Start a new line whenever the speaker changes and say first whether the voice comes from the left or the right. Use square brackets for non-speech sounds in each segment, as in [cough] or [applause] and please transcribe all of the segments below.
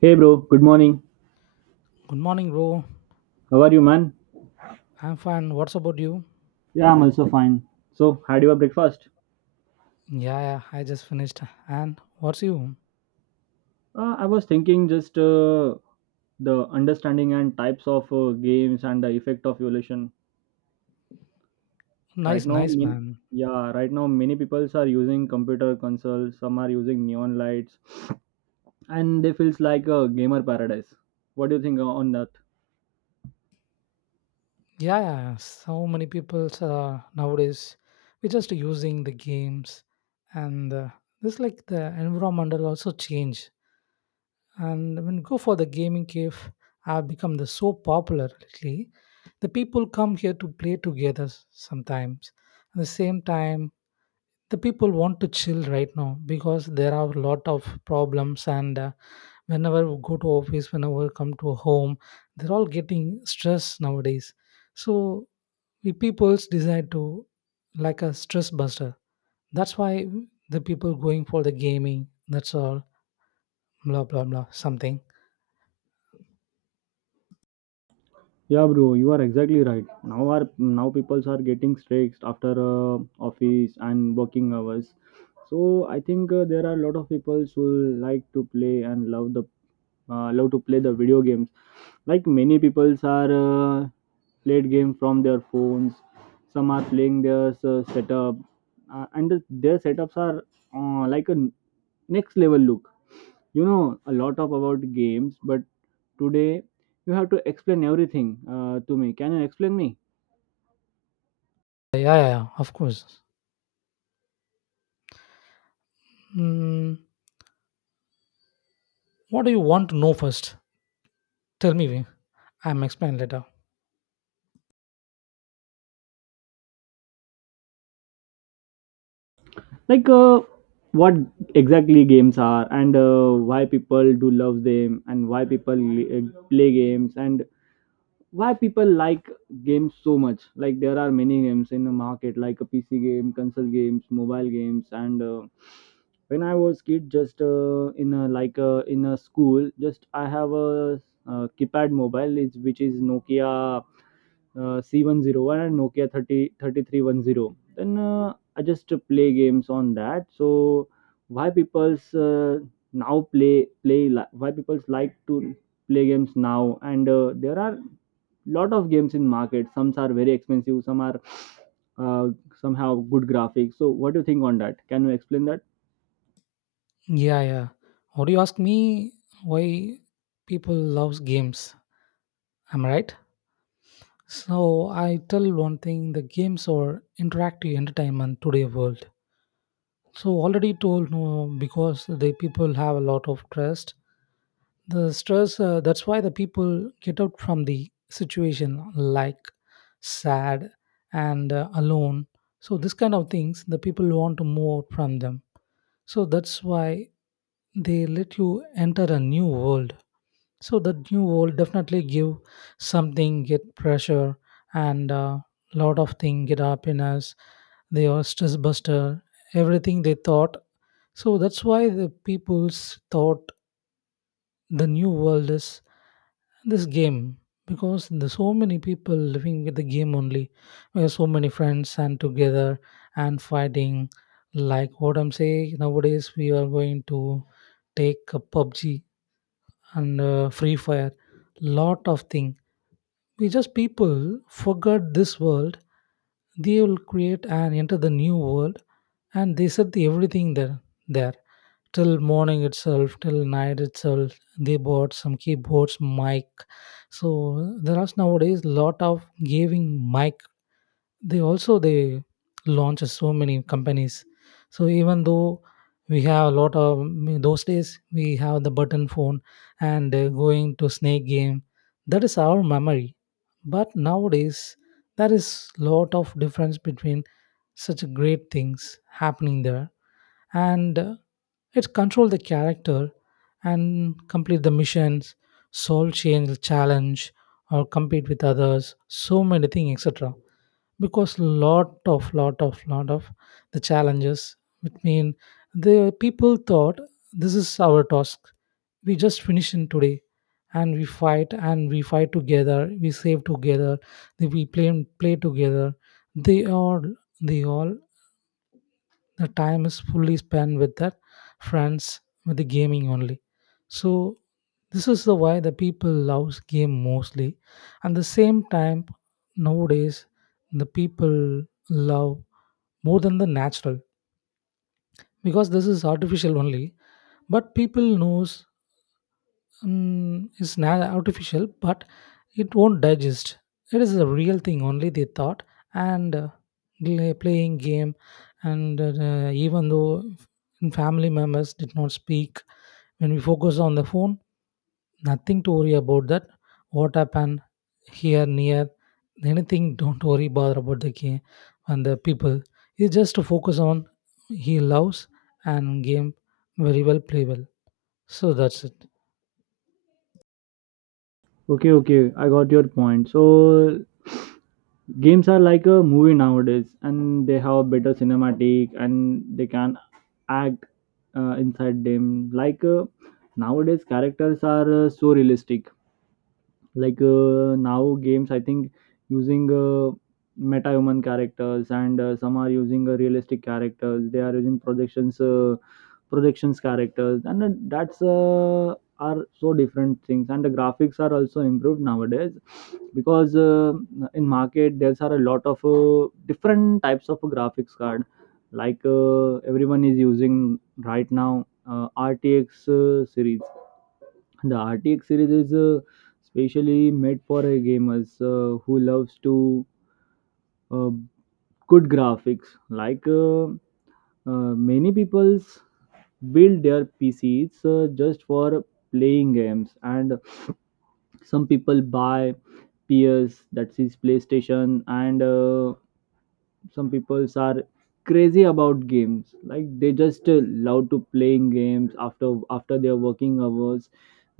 right: Hey bro, good morning.
left: Good morning, bro.
right: How are you, man?
left: I'm fine. What's about you?
right: Yeah, I'm also fine. So, had your breakfast?
left: Yeah, yeah, I just finished. And what's you?
right: I was thinking just the understanding and types of games and the effect of evolution. Right
left: Nice,
right: now,
left: nice,
right: mean
left: man.
right: Yeah, right now many people are using computer consoles. Some are using neon lights, and they feels like a gamer paradise. What do you think on that?
left: Yeah, yeah, yeah. So many people nowadays, we're just using the games, and this like the environmental also change. And when you go for the gaming cave, have become the so popular lately. The people come here to play together sometimes. At the same time, the people want to chill right now because there are a lot of problems and whenever we go to office, whenever we come to home, they're all getting stress nowadays. So we people's decide to like a stress buster. That's why the people going for the gaming, that's all, blah blah blah something.
right: Yeah, bro, you are exactly right. Now peoples are getting stressed after office and working hours. So I think there are a lot of people who like to play and love to play the video games. Like many peoples are played game from their phones. Some are playing their setup, their setups are like a next level look. You know a lot of about games, but today you have to explain everything to me. Can you explain me?
left: Yeah, yeah, yeah, of course. mm, what do you want to know first? Tell me, Vin. I'm explain later.
right: Like what exactly games are, and why people do love them, and why people play games, and why people like games so much. Like there are many games in the market, like a pc game, console games, mobile games. And when I was kid, just in a school, just I have a, keypad mobile is, which is Nokia C101 and Nokia thirty thirty three one zero. Then I just play games on that. So why people's now play play li- why people's like to play games now? And there are lot of games in market. Some are very expensive, some are uh, somehow good graphics. So what do you think on that? Can you explain that?
left: Yeah, yeah. What do you ask me? Why people loves games? Am I right? So I tell one thing: the games are interactive entertainment today world. So already told no, because the people have a lot of trust. The stress that's why the people get out from the situation like sad and alone. So this kind of things the people want to move out from them. So that's why they let you enter a new world, so that new world definitely give something, get pressure, and a lot of thing get happiness. They are stress buster, everything they thought. So that's why the people's thought the new world is this game, because there's so many people living with the game only. We have so many friends and together and fighting. Like what I'm saying, nowadays we are going to take a PUBG and free fire, lot of thing. We just people forgot this world. They will create and enter the new world, and they set the everything there. There till morning itself, till night itself. They bought some keyboards, mic. So there are nowadays lot of giving mic. They also they launch so many companies. So even though we have a lot of, those days we have the button phone and going to snake game, that is our memory. But nowadays there is lot of difference between such great things happening there, and it control the character and complete the missions, solve change challenge or compete with others, so many things, etc. Because lot of the challenges, which mean the people thought this is our task, we just finish in today. And we fight, and we fight together, we save together, then we play, play together. They all they all the time is fully spent with their friends, with the gaming only. So this is the why the people loves game mostly. And the same time, nowadays, the people love more than the natural, because this is artificial only. But people knows. Mm, it's not artificial, but it won't digest. It is a real thing, only they thought. And playing game, and even though family members did not speak, when we focus on the phone, nothing to worry about that. What happened here, near, anything? Don't worry, bother about the game and the people. It's just to focus on, he loves and game very well, play well. So that's it.
right: Okay, okay, I got your point. So games are like a movie nowadays, and they have better cinematic, and they can act inside them. Like nowadays characters are so realistic. Like now games I think using meta human characters. And some are using realistic characters. They are using projections characters, and that's are so different things. And the graphics are also improved nowadays, because in market there's are a lot of different types of graphics card. Like everyone is using right now, rtx series the RTX series is specially made for gamers who loves to uh, good graphics. Like many people's build their PCs just for playing games, and some people buy PS, that is PlayStation. And some people are crazy about games. Like they just love to playing games after their working hours.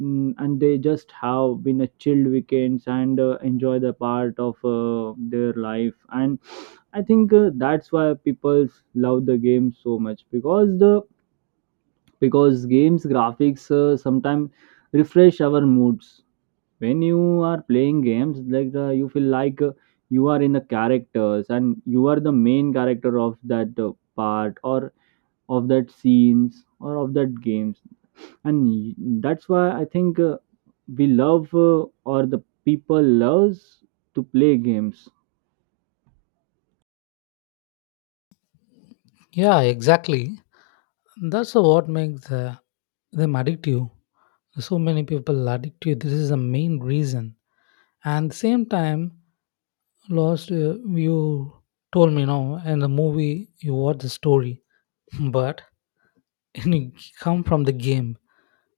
right: And they just have been a chilled weekends and enjoy the part of their life. And I think that's why people love the game so much, because the because games graphics sometimes refresh our moods. When you are playing games, like you feel like you are in the characters, and you are the main character of that part, or of that scenes, or of that games. And that's why I think we love, or the people loves to play games.
left: Yeah, exactly. That's what makes them addictive. So many people addictive. This is the main reason. And same time, last you told me now in the movie you watched the story, but [laughs] and it come from the game.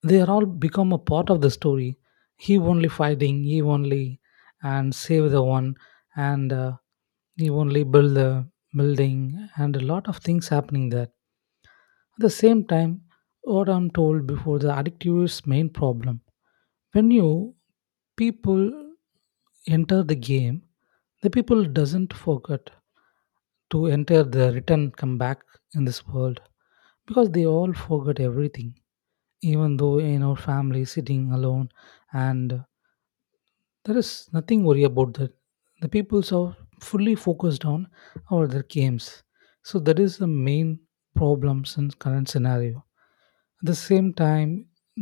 left: They are all become a part of the story. He only fighting, he only, and save the one, and he only build the building, and a lot of things happening there. At the same time, what I'm told before, the addictive is main problem. When you people enter the game, the people doesn't forget to enter the return come back in this world, because they all forgot everything, even though in our family sitting alone. And there is nothing worry about that. The peoples are fully focused on all their games. So that is the main problems in current scenario. At the same time,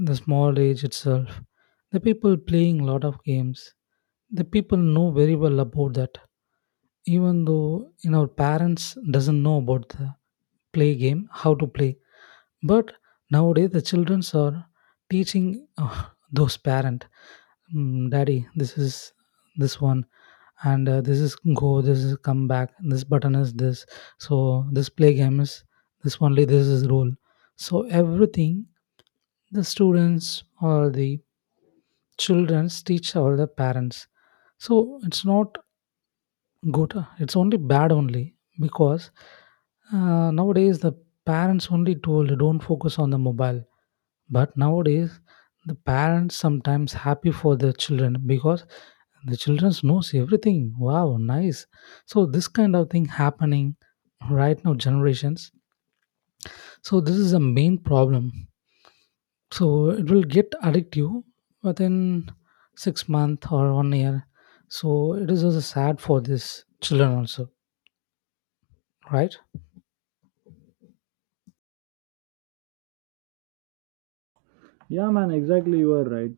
left: the small age itself the people playing lot of games. The people know very well about that. Even though you know parents doesn't know about the play game, how to play. But nowadays the childrens are teaching [laughs] those parent: "Mm, daddy, this is this one, and this is go, this is come back, this button is this. So this play game is this only, this is rule." So everything the students or the childrens teach all the parents. So it's not good. It's only bad only, because nowadays the parents only told don't focus on the mobile. But nowadays the parents sometimes happy for their children, because the children knows everything. Wow, nice. So this kind of thing happening right now generations. So this is the main problem. So it will get addictive within 6 months or one year. So it is also sad for this children also, right?
right: Yeah, man, exactly, you are right.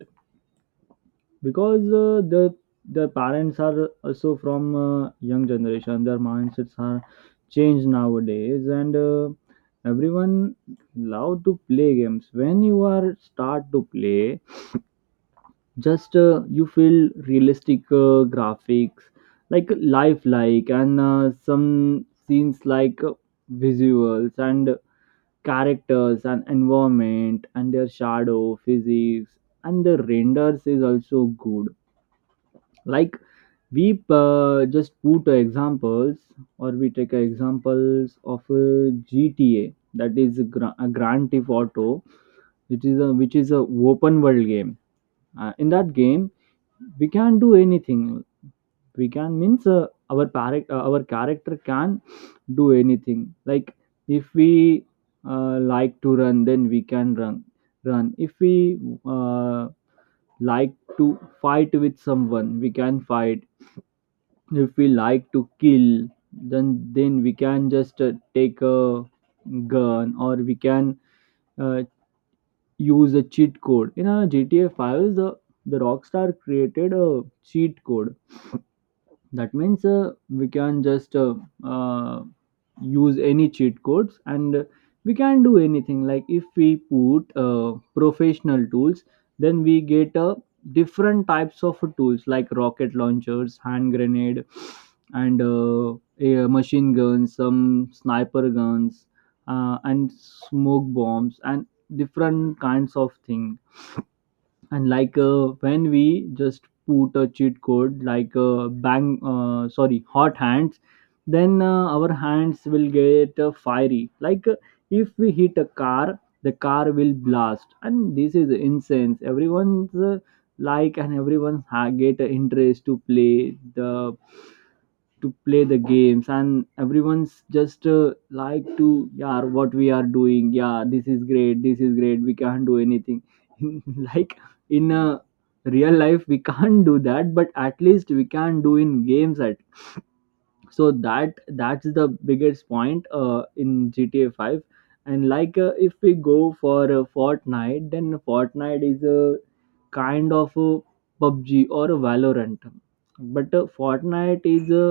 right: Because their parents are also from young generation. Their mindsets are changed nowadays, and everyone love to play games. When you are start to play, just you feel realistic graphics, like lifelike, and some scenes like visuals and characters and environment and their shadow physics, and the renders is also good. Like we just put examples, or we take examples of GTA, that is a, a Grand Theft Auto, which is a open world game. In that game, we can do anything. We can means our character can do anything. Like if we like to run, then we can run. Run if we uh, like to fight with someone, we can fight. If we like to kill, then we can just take a gun. Or we can uh, use a cheat code in a GTA 5. The Rockstar created a cheat code. That means we can just uh, use any cheat codes, and we can do anything. Like if we put professional tools, then we get different types of tools, like rocket launchers, hand grenade, and machine guns, some sniper guns, and smoke bombs, and different kinds of things. And like when we just put a cheat code, like bang, sorry, hot hands, then our hands will get fiery. Like if we hit a car, the car will blast, and this is incense everyone's like, and get interest to play the games. And everyone's just like to, yeah, what we are doing, yeah, this is great, this is great, we can't do anything. [laughs] Like in a real life we can't do that, but at least we can do in games at, so that's the biggest point in GTA 5. And like if we go for Fortnite, then Fortnite is a kind of a PUBG or a Valorant. But Fortnite is a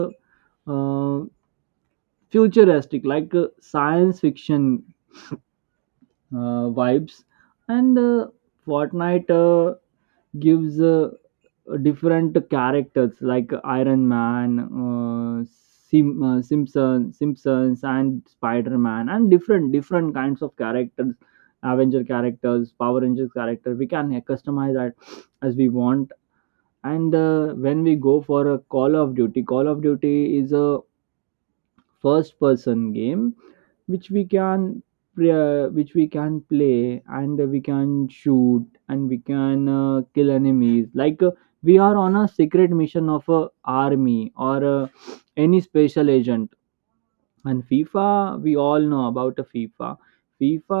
right: uh, futuristic, like science fiction vibes. And Fortnite gives different characters like Iron Man, Simpsons, and Spider Man, and different kinds of characters, Avenger characters, Power Rangers character. We can customize that as we want. And when we go for a Call of Duty is a first person game, which we can play and we can shoot, and we can kill enemies, like we are on a secret mission of a army or any special agent. And FIFA, we all know about a FIFA. FIFA,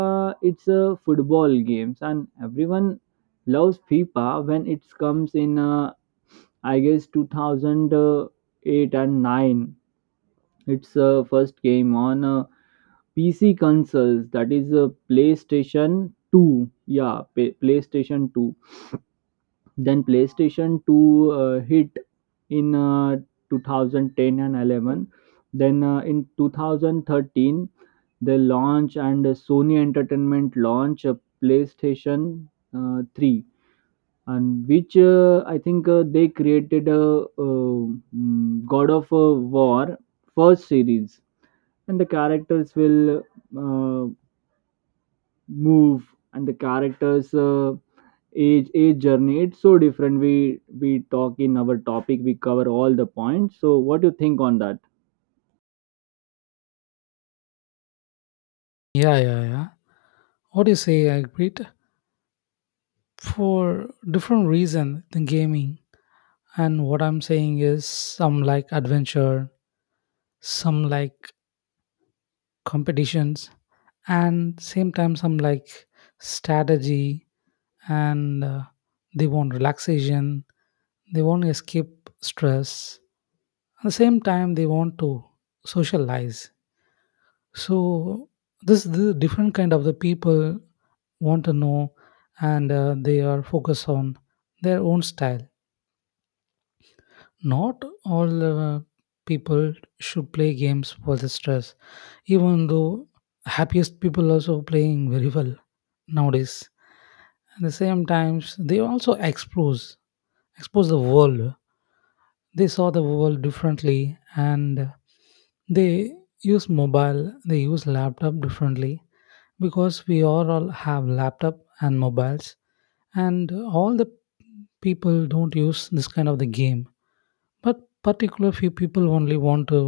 right: it's a football games, and everyone loves FIFA when it comes in, I guess, 2008 and 9. Its first came on PC consoles, that is PlayStation 2. Yeah, PlayStation 2. Then PlayStation 2 hit in 2010 and 11. Then in 2013, they launch, and Sony Entertainment launch a PlayStation 3. And which I think they created a, uh, God of War first series. And the characters will move, and the characters age journey, it's so different. We talk in our topic, we cover all the points. So what do you think on that?
left: Yeah, yeah, yeah. What do you say, I agreed. For different reason than gaming. And what I'm saying is, some like adventure, some like competitions, and same time some like strategy, and they want relaxation, they want to escape stress. At the same time, they want to socialize. So this is the different kind of the people want to know. And they are focused on their own style, not all uh, people should play games for the stress. Even though happiest people also playing very well nowadays. At the same times they also expose the world. They saw the world differently, and they use mobile, they use laptop differently, because we all have laptop and mobiles. And all the people don't use this kind of the game, but particular few people only want to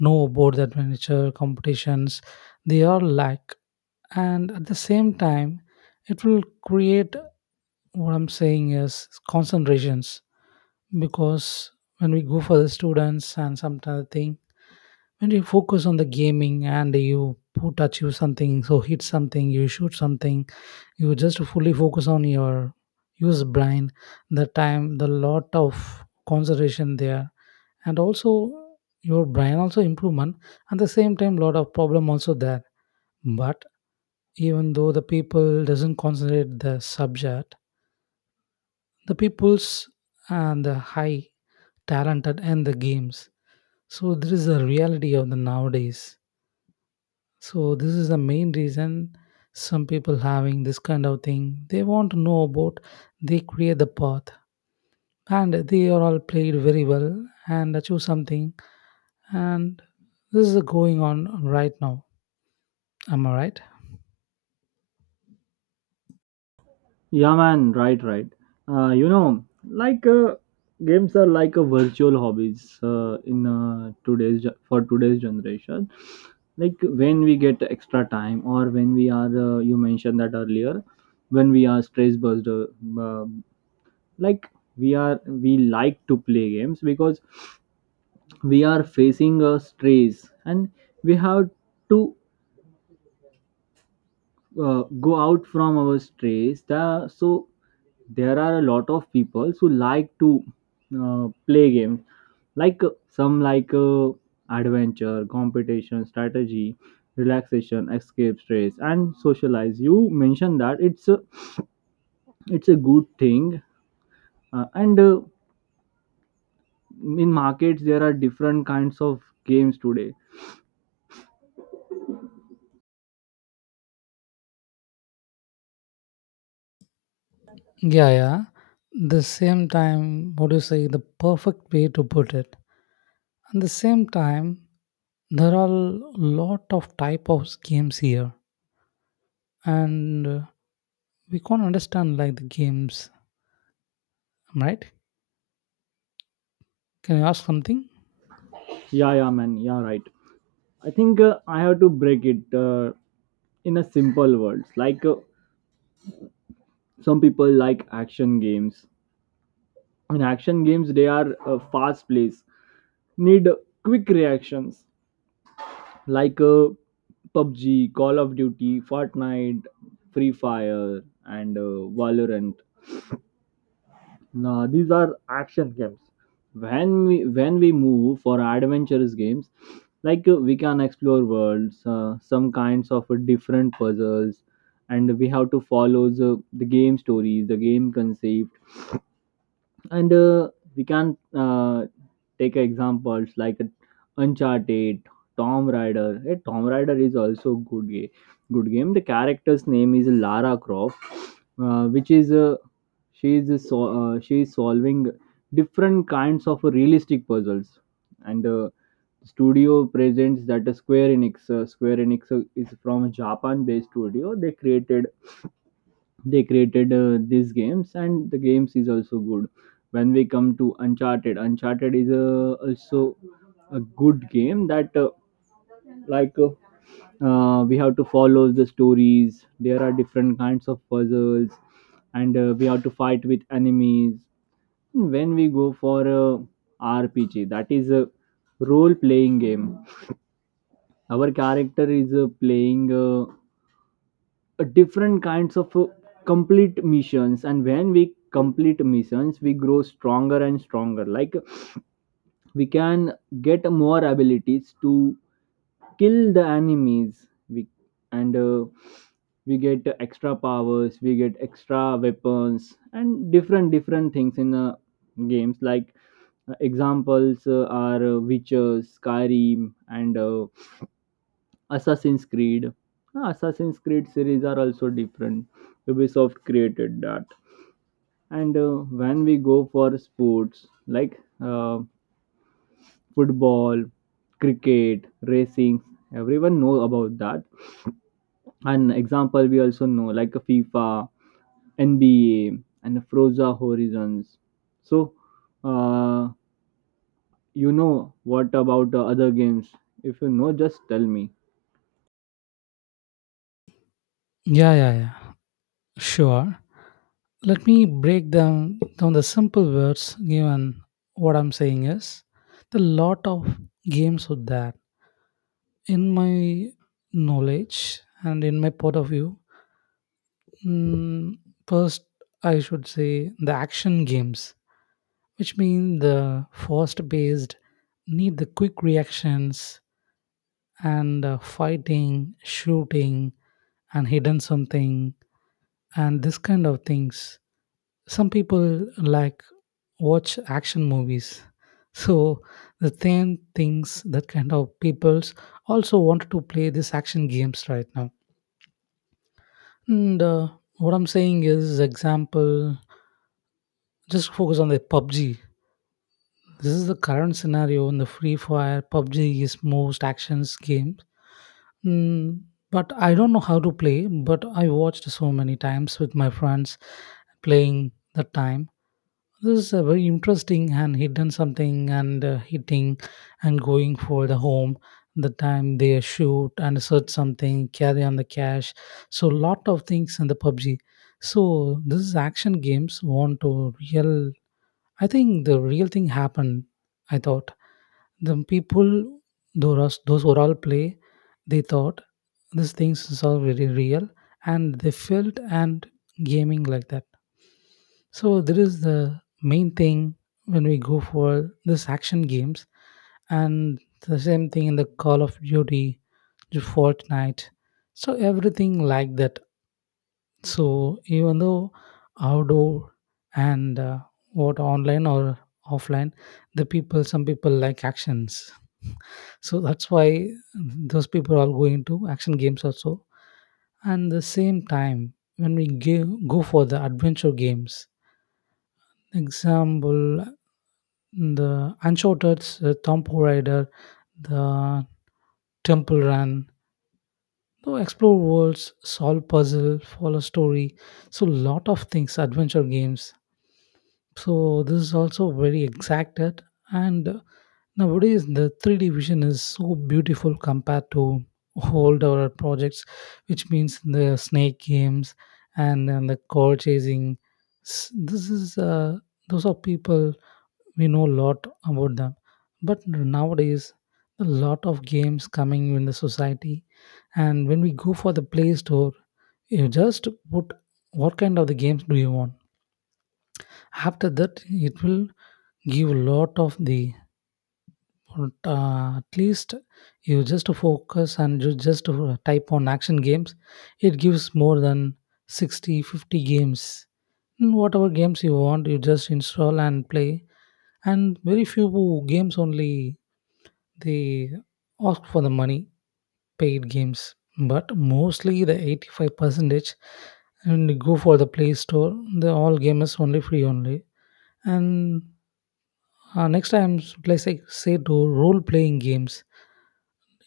left: know about the adventure competitions. They are lack. And at the same time it will create, what I'm saying is, concentrations. Because when we go for the students and some other thing, when you focus on the gaming and you put achieve something, so hit something, you shoot something, you just fully focus on your use brain. The time the lot of concentration there, and also your brain also improvement. At the same time lot of problem also there. But even though the people doesn't concentrate the subject, the people's and the high talented and the games. So this is the reality of the nowadays. So this is the main reason some people having this kind of thing. They want to know about. They create the path, and they are all played very well and achieve something. And this is going on right now. Am I right?
right: Yeah, man, right, right. You know, like games are like a virtual hobbies in for today's generation. Like when we get extra time, or when we are —you mentioned that earlier— when we are stress burst, like we like to play games because we are facing a stress. And we have to go out from our stress. So there are a lot of people who like to play games. Like some like adventure, competition, strategy, relaxation, escape stress, and socialize. You mentioned that. It's a good thing. And In markets there are different kinds of games today.
left: Yeah, yeah. The same time, what do you say? The perfect way to put it. At the same time, there are lot of type of games here, and we can't understand like the games. Am I right? Can you ask something?
right: Yeah, yeah, man, yeah, right. I think I have to break it in a simple words, like some people like action games. In action games, they are fast plays, need quick reactions, like PUBG, Call of Duty, Fortnite, Free Fire, and Valorant. No, these are action games. When we move for adventurous games, like we can explore worlds, some kinds of different puzzles, and we have to follow the game stories, the game concept. And we can take examples like Uncharted, tom Raider. Hey, tom Raider is also good game, good game. The character's name is Lara Croft, which is she is so, she is solving different kinds of realistic puzzles. And studio presents that, Square Enix. Uh, square enix is from a Japan based studio. They created these games, and the games is also good. When we come to Uncharted, Uncharted is also a good game. That like uh, we have to follow the stories. There are different kinds of puzzles, and we have to fight with enemies. When we go for a RPG, that is a role playing game, our character is playing different kinds of complete missions. And when we complete missions, we grow stronger and stronger. Like we can get more abilities to kill the enemies we. And we get extra powers, we get extra weapons, and different things in games, like examples are Witcher, Skyrim, and Assassin's Creed. Ah, Assassin's Creed series are also different. Ubisoft created that. And when we go for sports, like football, cricket, racing, everyone know about that. An example we also know, like a FIFA, NBA, and Froza Horizons. So, uh, you know what about other games? If you know, just tell me.
left: Yeah, yeah, yeah. Sure. Let me break down the simple words given. What I'm saying is the lot of games with that, in my knowledge and in my point of view. Mm, first, I should say the action games, which mean the fast based, need the quick reactions, and fighting, shooting, and hidden something, and this kind of things. Some people like watch action movies. So the same things that kind of peoples also want to play these action games right now. And what I'm saying is, example, just focus on the PUBG. This is the current scenario in the Free Fire. PUBG is most actions games. Mm, but I don't know how to play, but I watched so many times with my friends playing the time. This is a very interesting, and he done something and hitting and going for the home, the time they shoot and search something, carry on the cash. So lot of things in the PUBG. So this is action games, want to real. I think the real thing happened, I thought. The people, those who all play, they thought these things is all very real, and they felt and gaming like that. So there is the main thing when we go for this action games. And the same thing in the Call of Duty, the Fortnite. So everything like that. So even though outdoor and what online or offline, the people, some people like actions. So that's why those people are going to action games also. And the same time, when we go, go for the adventure games, example, the Uncharted, Tomb Raider, the Temple Run, so explore worlds, solve puzzle, follow story. So lot of things, adventure games. So this is also very exacted. And Nowadays, the 3D vision is so beautiful compared to old our projects, which means the snake games and the car chasing. This is those are people we know a lot about them. But nowadays, a lot of games coming in the society, and when we go for the Play Store, you just put what kind of the games do you want. After that, it will give a lot of the, but at least you just focus and you just type on action games. It gives more than 60, 50 games. Whatever games you want, you just install and play. And very few games only they ask for the money, paid games. But mostly the 85 percentage, and you go for the Play Store. The all game is only free only. And next time, let's say, say to role playing games.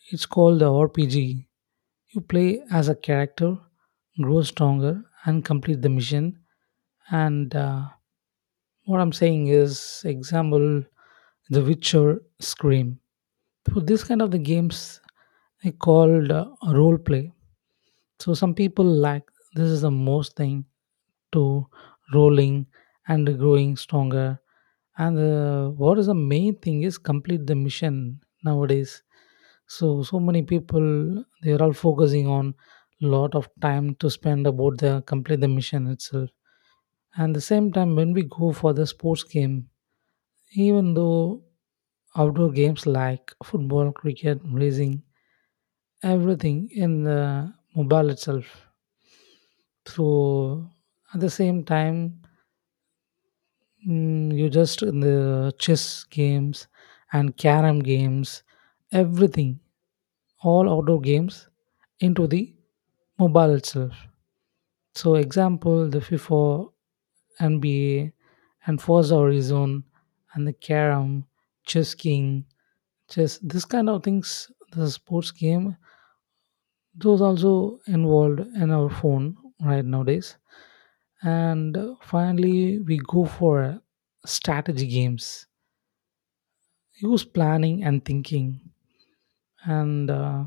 left: It's called the RPG. You play as a character, grow stronger, and complete the mission. And what I'm saying is, example, The Witcher, Scream. So this kind of the games they called role play. So some people lack, this is the most thing to rolling and growing stronger. And what is the main thing is complete the mission nowadays. So so many people they are all focusing on lot of time to spend about the complete the mission itself. And the same time when we go for the sports game, even though outdoor games like football, cricket, racing, everything in the mobile itself. So at the same time, you just in the chess games and carom games, everything, all outdoor games into the mobile itself. So example, the FIFA, NBA, and Forza Horizon, and the carom, chess king, chess, this kind of things, the sports game, those also involved in our phone right nowadays. And finally, we go for strategy games. Use planning and thinking. And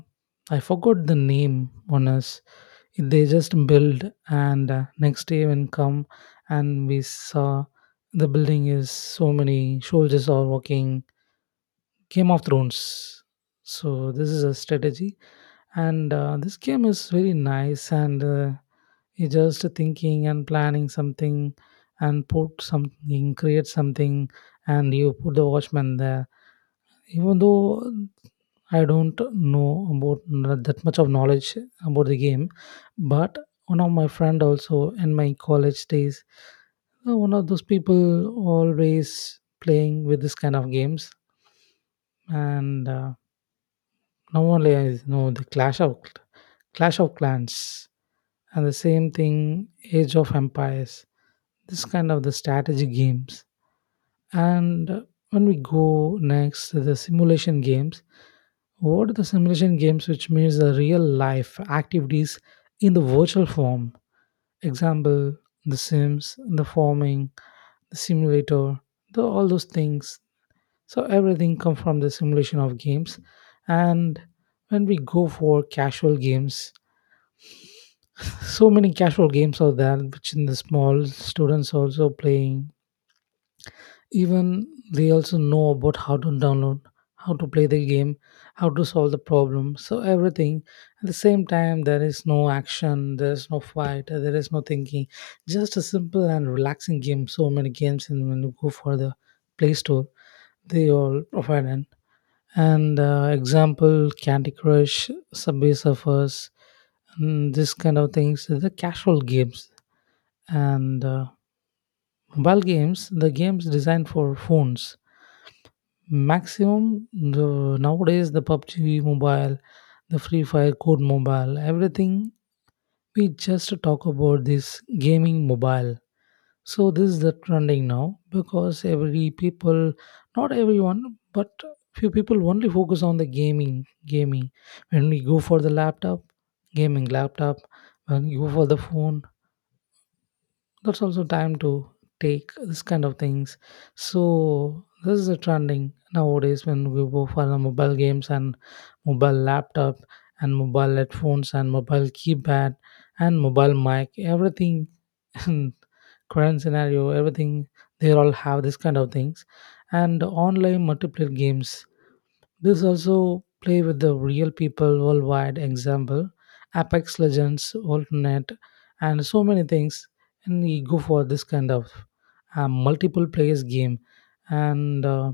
left: I forgot the name on us. They just build, and next day when come, and we saw the building is so many soldiers are walking. Game of Thrones. So this is a strategy, and this game is very nice and. You just thinking and planning something and put something, create something, and you put the watchman there, even though I don't know about that much of knowledge about the game, but one of my friend also in my college days, one of those people always playing with this kind of games. And now only I know the clash of clans, and the same thing, age of empires, this kind of the strategy games. And when we go next to the simulation games, what are the simulation games, which means the real life activities in the virtual form. Example, the sims, the farming, the simulator, the, all those things. So everything come from the simulation of games. And when we go for casual games, so many casual games are there, which in the small students also playing. Even they also know about how to download, how to play the game, how to solve the problem, so everything. At the same time there is no action, there is no fight, there is no thinking, just a simple and relaxing game. So many games, and when you go for the Play Store, they all provide an, and example, candy crush, subway surfers, and this kind of things. They're the casual games. And mobile games, the games designed for phones, maximum the nowadays the PUBG mobile, the Free Fire Code mobile, everything we just talk about this gaming mobile. So this is the trending now, because every people, not everyone, but few people only focus on the gaming. When we go for the laptop, gaming laptop, when you go for the phone, that's also time to take this kind of things. So this is a trending nowadays, when we go for the mobile games, and mobile laptop, and mobile headphones, and mobile keypad, and mobile mic, everything. [laughs] Current scenario, everything, they all have this kind of things. And online multiplayer games, this also play with the real people worldwide. Example, Apex Legends, Alternate, and so many things. And we go for this kind of multiple players game. And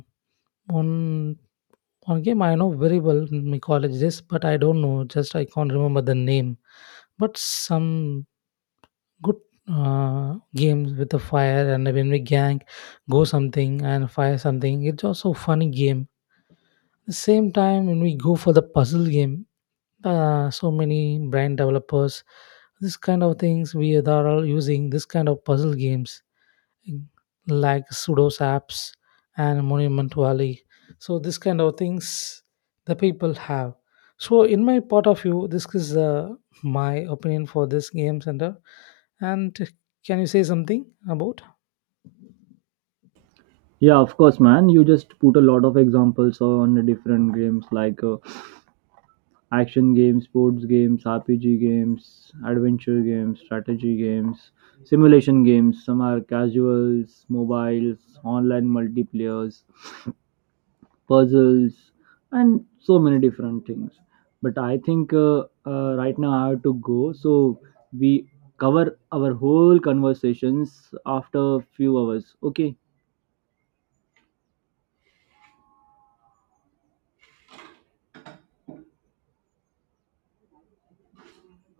left: one one game I know very well in my college days, but I don't know. Just I can't remember the name. But some good games with the fire, and when we gang go something and fire something. It's also funny game. The same time when we go for the puzzle game, so many brand developers, this kind of things they are all using this kind of puzzle games. mm, like pseudos apps and monument valley, so this kind of things the people have. So in my part of view, this is my opinion for this game center. And can you say something about
right: Yeah, of course, man. You just put a lot of examples on the different games, like action games, sports games, RPG games, adventure games, strategy games, simulation games. Some are casuals, mobiles, online multiplayers, puzzles, and so many different things. But I think right now I have to go, so we cover our whole conversations after a few hours. Okay.